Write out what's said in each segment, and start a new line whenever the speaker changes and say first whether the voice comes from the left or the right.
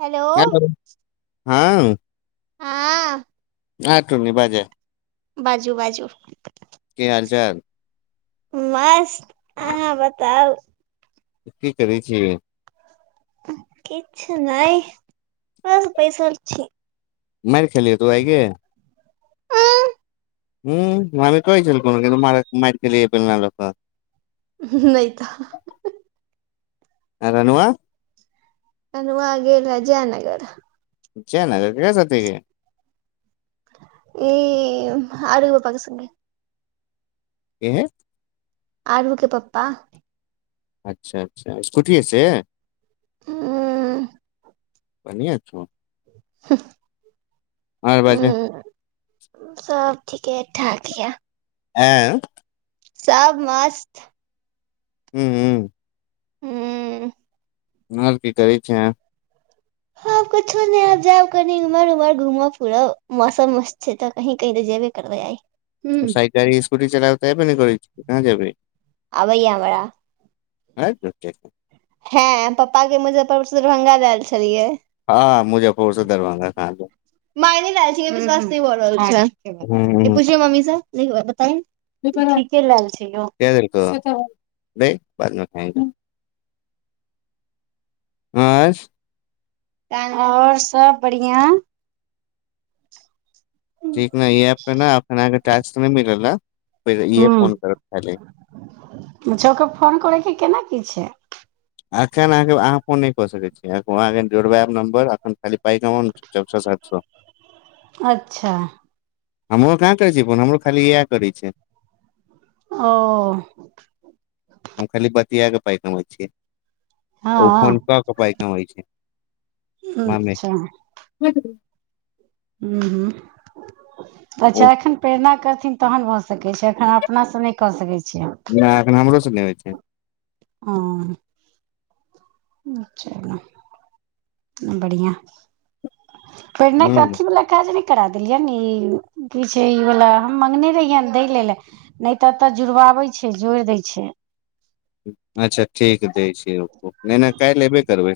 right: Hello.
left: हँ।
right: हँ।
left: हँ टून्नी बाजैय।
right: बाजू-बाजू।
left: कि हाल चाल।
right: मस्त अहाँ बताउ।
left: की करै छियै।
right: किछु नहि बस बैसल छी।
left: माइर खेलहिये तू आय गे हूँ नानी कहै छेलखुन कि तु मारै माइर केलही ये बेलना लऽ कऽ।
right: हुं-हु नहि तऽ
left: आ ननुआं।
right: ननुआं गेलए जयनगर।
left: जयनगर केकरा साथे गे।
right: ई आरू पप्पाकेँ संगे।
left: के है।
right: आरूकेँ पप्पा।
left: अच्छा-अच्छा स्कुटीयेसँ।
right: ह्म्।
left: बन्हियां छौ।
right: हुं-ह।
left: आओर बाजह
right: ह्म सभ ठीके ठाक ये
left: आंय
right: सब मस्त
left: ह्म्
right: हूँ
left: आओर की करै छें
right: आओर कुछो नहि आब जायब कनी इम्हर-उम्हर घुमब-फिरब मौसम मस्त छै तऽ कहीं-कहीं तऽ जैबे करबै आइ।
left: ओ
right: हूँ
left: साइकिल-इस कुटी चलाएल तऽ ऐबे नै करै छ‌उ तऽ कहां जेबहि।
right: आबैये हमरा।
left: है झुट्ठेकेँ।
right: हैं पप्पाकेँ मुजफ्फरपुर सँ दरभंगा लाएल छलियै।
left: हँ मुजफ्फरपुर से दरभंगा कहाँ जेबै
right: माय नै लाएल छियै विश्वाश नै भऽ रहल छै हुँ-हुँ हँ ठीके बात इ पुछियौ मम्मीसँ। नै ये बताहिन।
left: ठीके नै के देलकौ। नहि बादमें खायेंगे। नाइस।
right: तहन आओर सभ बढियां
left: ठीक ने य इ ऐप मे न अखन अहां के टास्क न‌इ मिलल न
right: ह छौके फोन करे के केना इछा
left: एखन अहाँके अहाँ फोन नहि कऽ सकैत छी अहाँके जोड़बायब नम्बर एखन खाली पइक अमाउंट चारि सओ सात सए [unintelligible]
right: अच्छा
left: हमरो कहाँ करै छै फोन हमरो खाली इएह करै छै।
right: ओ
left: हम खाली बतिया क पाई कमाई छियै। ओ
right: हँ
left: फोन क क पाई कमाई छैय। ममे
right: अच्छा ह्म हू त
left: ओ
right: अच्छा एखन प्रेरणा कर तहन भऽ सकै छैय एखन अपना से नहि क सकै छैय।
left: नहि एखन हमरो से नहि होइ छैय। [inaudible]
right: ह अच्छा बढ़िआ पहिने के
left: ह
right: काथी वाला काज नै करा देलियै ई की छैय ई बला हम मङगने रहियनि दै ल लए नहि तऽ एतऽ जुड़वाबै छैय जोड़ि दैय छैय।
left: अच्छा ठीक दैय छियै रूकू नहि ना काल्हि अयबे करबै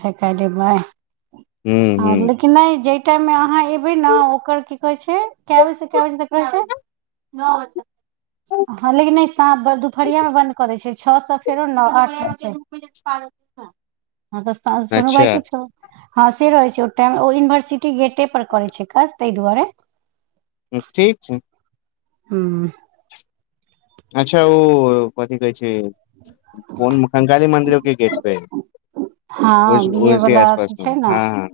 right: से क देबै आ
left: ह
right: लेकिन नहि जे जय टाइम मे आहान एबय ना ओकर की कहय छैय कय बजे स कय बजे तक रहय छैय हां लेकिन दुपहरिया में बंद के दय छैय छौ से फेरो नौ हँ तऽ सोनू
left: अच्छा
right: भाइके छ हँ से रहै छैय ओ टाइम ओ यूनिवर्सिटी गेटे पर करै छैय काज ताहि दुआरे।
left: ठीक छैय।
right: हँ
left: अच्छा ओ कथी कहै कोन कंगाली मन्दिर ठीक अछि
right: हँ बी ए वला त
left: मे
right: छैय ने ह
left: हँ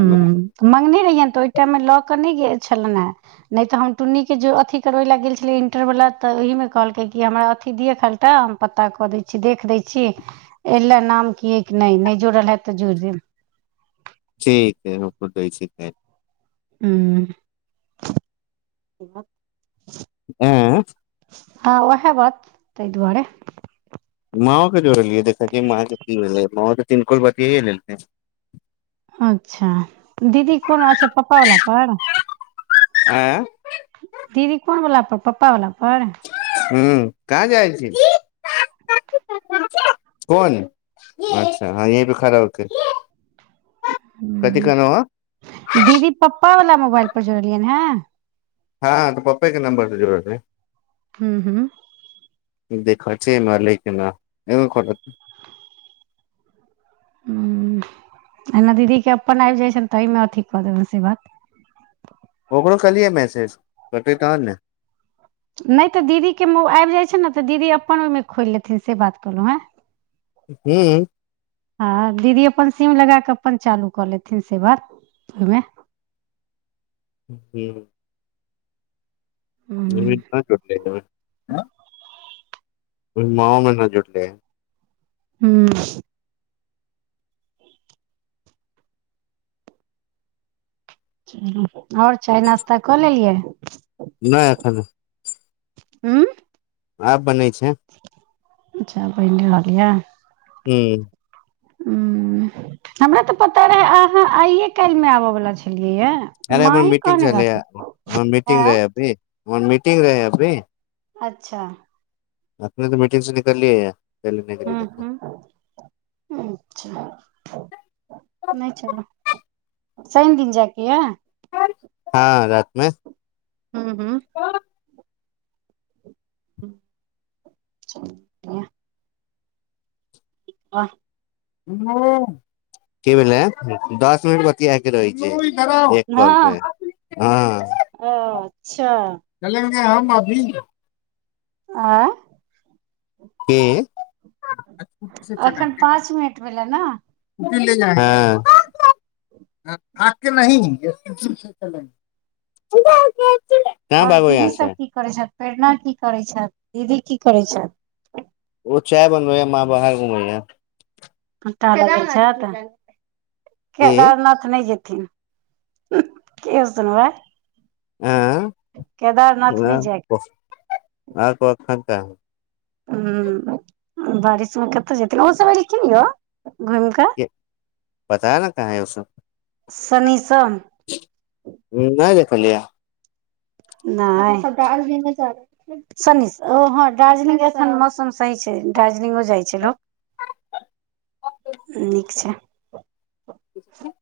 left: हँ
right: मंगने रहिय तऽ ओहि टाइमे लऽ केऽ नहि गेल छलनि ह नहि तऽ हम टुन्नीक के अथी करबै लए गेल छलियै इंटर वला तऽ ओहि मे कहलकै हमरा अथी दिय खालटा हम पता कऽ दै छी देख दै छी एहि ले नाम अय की नहि नहि जोड़ल हैत तऽ जोड़ि देब।
left: ठीक छैय रूकू दैय छी तैन
right: ह्म
left: आँ
right: हँ उएह बात ताहि दुआरे
left: माँओ के जोड़लियै देख माँ के की भेले माओ तऽ तनकोल बतिे लेलते
right: अच्छा दीदी कोन अ छै पप्पा वला पर
left: हँ
right: दीदी कोन बला पर पप्पा वला पर
left: ह कहाँ जाइ छी कोन अच्छा हँ य खराब [unintelligible]
right: ह दीदी प्पा वला मोबाइल पर जुड़लियै हैँ
left: हँ तऽ पप्पे के नम्बर से जरूरत है
right: हू हू
left: देख छ म लै के एकद कर
right: ह एना दीदी के अपन आबि जाइ छै ने ताहिमे अथी कऽ देबनि से बात
left: ओकरो कलियए मैसज कतै तहन ने
right: नहि तऽ दीदीके आबि जाइ छै ने तऽ दीदी अपन ओहिमे खोलि लेथिन से बात कहलहुँ हँ
left: हू
right: हँ दीदी अपन सीम लगा कऽ अपन चालू कऽ लेथिन से बात ओहिमे
left: ह्म नमीन
right: हूँ
left: क चोटलै छै [unintelligible] आँ ओ माँमे न जुटले
right: ह्म ओर चाय नाश्ता कऽ लेलियै
left: नै एखन
right: हँ
left: आ बनै छै
right: अच्छा बहि नहि रहलैए
left: हू
right: ह्म हमरा तऽ पता रहे अहाँ आइए काल्हि मे आबय बलाा छलिय
left: अरे हमर मीटिंग चलै आ हमर मीटिंग
right: आँय
left: रहैय अभी हमर मीटिंग रहै अभी
right: अच्छा
left: अखने तऽ मीटिंग से निकललियै या
right: ह्म ह्म नहि चलू सइन दिन जााकिया
left: हँ राइतिमे
right: ह्म ह्म ह [unintelligible] आ
left: कि भेलऐ दस मिनट बतिया रहै छै एक कल
right: हँ
left: पे हँ
right: च
left: चलेंगे हम अभी
right: आँ
left: की स्कूटी से
right: एखन
left: चलेंगे
right: पाँच मिनट भेलै न
left: स्कूटी ले जाए आाक्य नहि से चले [unintelligible]
right: ओर दीदी सब की करैत छथिन प्रेरणा की करैत छथि दीदी की करैत छथि
left: ओ चाय बनबय माँ बाहर घुमय अछि
right: पटा छै तऽ [unintelligible]
left: की
right: केदारनाथ नहि जत क होतन भ [unintelligible]
left: हँ
right: नहि
left: आ
right: जाय
left: क [unintelligible] त [unintelligible]
right: ह्म बारिशमे कतऽ जेथिन ओस सब एलखिन य
left: पता ने कहाँ ह उस सब
right: संगी संग
left: ह नहि देखलियै
right: नहि्जंग ओ शनी सब ह दार्जिलिंगसन मौसम सही छै दार्जिलिंगो जाइ छै लोक [unintelligible] नीक छैक
left: होक छै [unintelligible]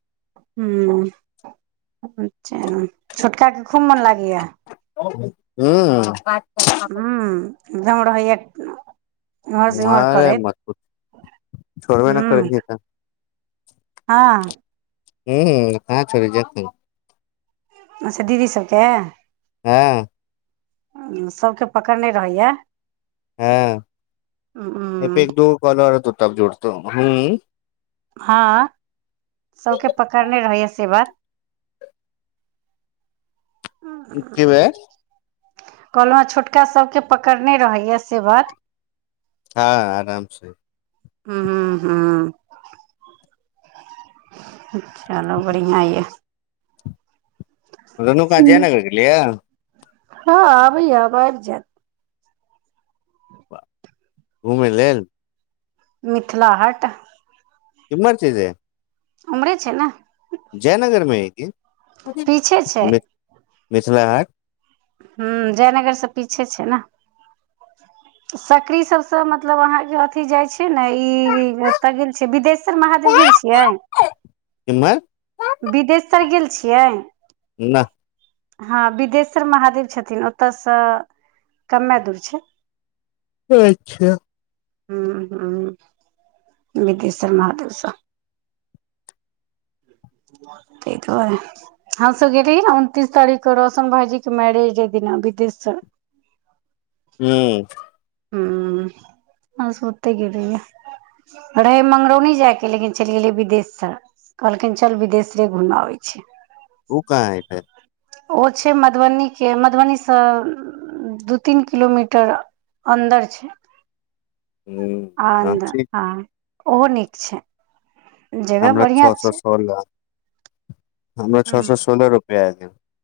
right: छोटका केँ खूब मन लागय गैया [inaudible]
left: हू [inaudible] बात
right: हूँ
left: कर
right: एकदम रहैय
left: मरे मत पुछुछोड़बे नहि
right: हूँ
left: करैत छैक त
right: हँ [inaudible]
left: हू क हाछोड़े जेतै [unintelligible]
right: अच्छा दीदी सबकेँ
left: हँ
right: सभकेँ पकड़ने रहैय
left: हँ ए पे
right: हूँ
left: एक दू कलर त तब जोड़तौ हू
right: हँ सबकेँ पकड़ने रहिए से बात
left: कि भेल
right: कलहुँ हां जे छोटका सबकेँ पकड़ने रहैए से बात
left: हँ आरामसँ
right: ह ह हँ [inaudible] चलू बढ़िआँ हए
left: रेनुका जयनगर गेलय हांँ
right: हँ आबैय या आब जायत
left: घुमय लेल
right: मिथिला हाट
left: किमहर छै रे
right: हमरे छै न
left: जयनगरमे हय की
right: पीछे
left: मिथिला हाट
right: ह जयनगर से पीछे छै ने सकरी सबसँ मतलब अहाँके अथि जाइ छै ने ई अत गेल छै विदेश महादेव गेल छियै
left: इम्हर
right: बिदेश्वर गेल छियै
left: नहि
right: हँ बिदेश्वर महादेव छथिन ओतयसँ कमे दूर छै
left: अच्छा
right: ह्म ह विदेश्वर महादेवस त‌ए दुआरे हमसब गेल रही न उनतीस तारीखके रौशन भाईजी के मैरेज डे दिना विदेश्वर
left: हू
right: ह बस ओतै गेल रहियइ रहे मंगरौनी जायके लेकिन चलि गेलियै विदेश्वर कहलखिन चल विदेशरे घुमि आबै छी
left: उ काँ हय फेर
right: ओ छै मधुबनीके मधुबनीस दू तीन किलोमीटर अन्दर छै आ
left: ह
right: [unintelligible] ओहो नीक छै जगह
left: हमरा
right: बढ़िया
left: छ सौ
right: छै
left: सोलह हमर छ सौ सोलह रू [unintelligible]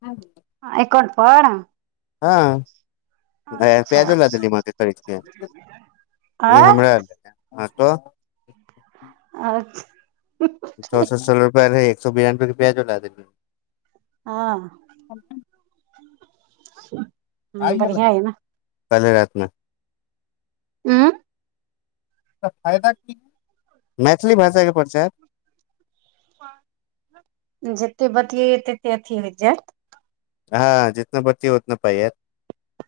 right: हँ एकन पर
left: हँ आय
right: अच्छा
left: प्याजो ला देलीय माँ के खरीदके ई
right: आँ
left: हमरा हँ त
right: अच्छ
left: चौसठ सौ रुपैआ रहै एक सौ बिरानबे रू प्याजो ला देेलिय
right: हँ [inaudible] [unintelligible] ह्म बढ़िआ अइ न
left: काल्हि राति में
right: उँ
left: त फायदा की मैथिली भाषाके परचार
right: जते बतियैया तते अथी होइत जायत
left: हँ जितना बतियौ उतना पाइ ऐत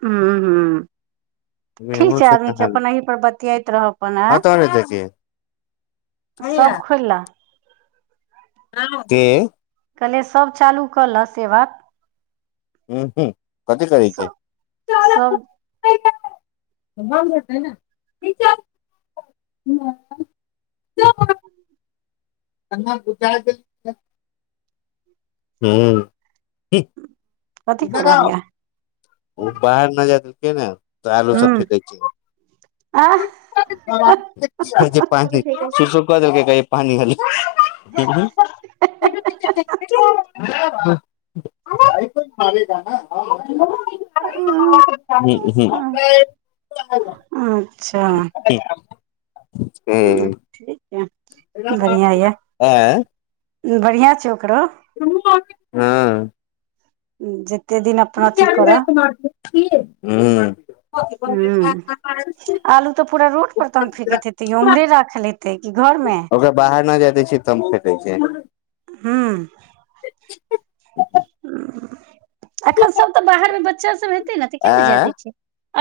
right: ह्म ठीक
left: हमरो
right: छैक
left: से
right: आदमी
left: कहाँ
right: छ अपन एहि पर बतियैत रहब अपन हाँ
left: हँ तोहर देखिय
right: सब खोइल ला
left: केँ
right: कहले सब चालू क लय से बात
left: ह्म हू [inaudible] कथी करैत छी
right: सब
left: [inaudible] ह्म
right: कथी कऽ
left: इधर
right: रहल
left: आओ
right: यऽ
left: ओ बाहर नहि जाइत के नहि त आलू सब
right: हूं
left: फेकैत जे
right: आह
left: छैक जे पानी सूसू क देलकय पानी खाली आइप भ ग ने [inaudible]
right: अच्छा
left: [inaudible] [inaudible] ठीक हूं
right: ठीक य बढ़िया यऽ
left: आँय [inaudible]
right: बढ़िया छई ओकरो
left: हँअ् [inaudible]
right: ह जे एते दिन अपना अथी कर
left: हूंअ् [inaudible]
right: आलू तऽ पूरा रोड पर तन फेकैत हेतय ओ ओमहरे राखल हेतय कि घरमे
left: ओकरा बाहर न जाय दै छियै तब फेेकै छै
right: हूंअ् एखन सब तऽ बाहर मे बच्चा सब हे तऽ ने जाय
left: आँय
right: दैत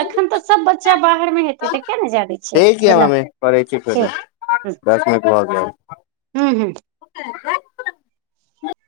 right: एखन तऽ सब बच्चा बाहर मे हेतय तऽ किया ने जाय दैत
left: ठीक य
right: छियैक
left: हमे करै छी फेरो दस मिनट भऽ
right: खेल
left: गेल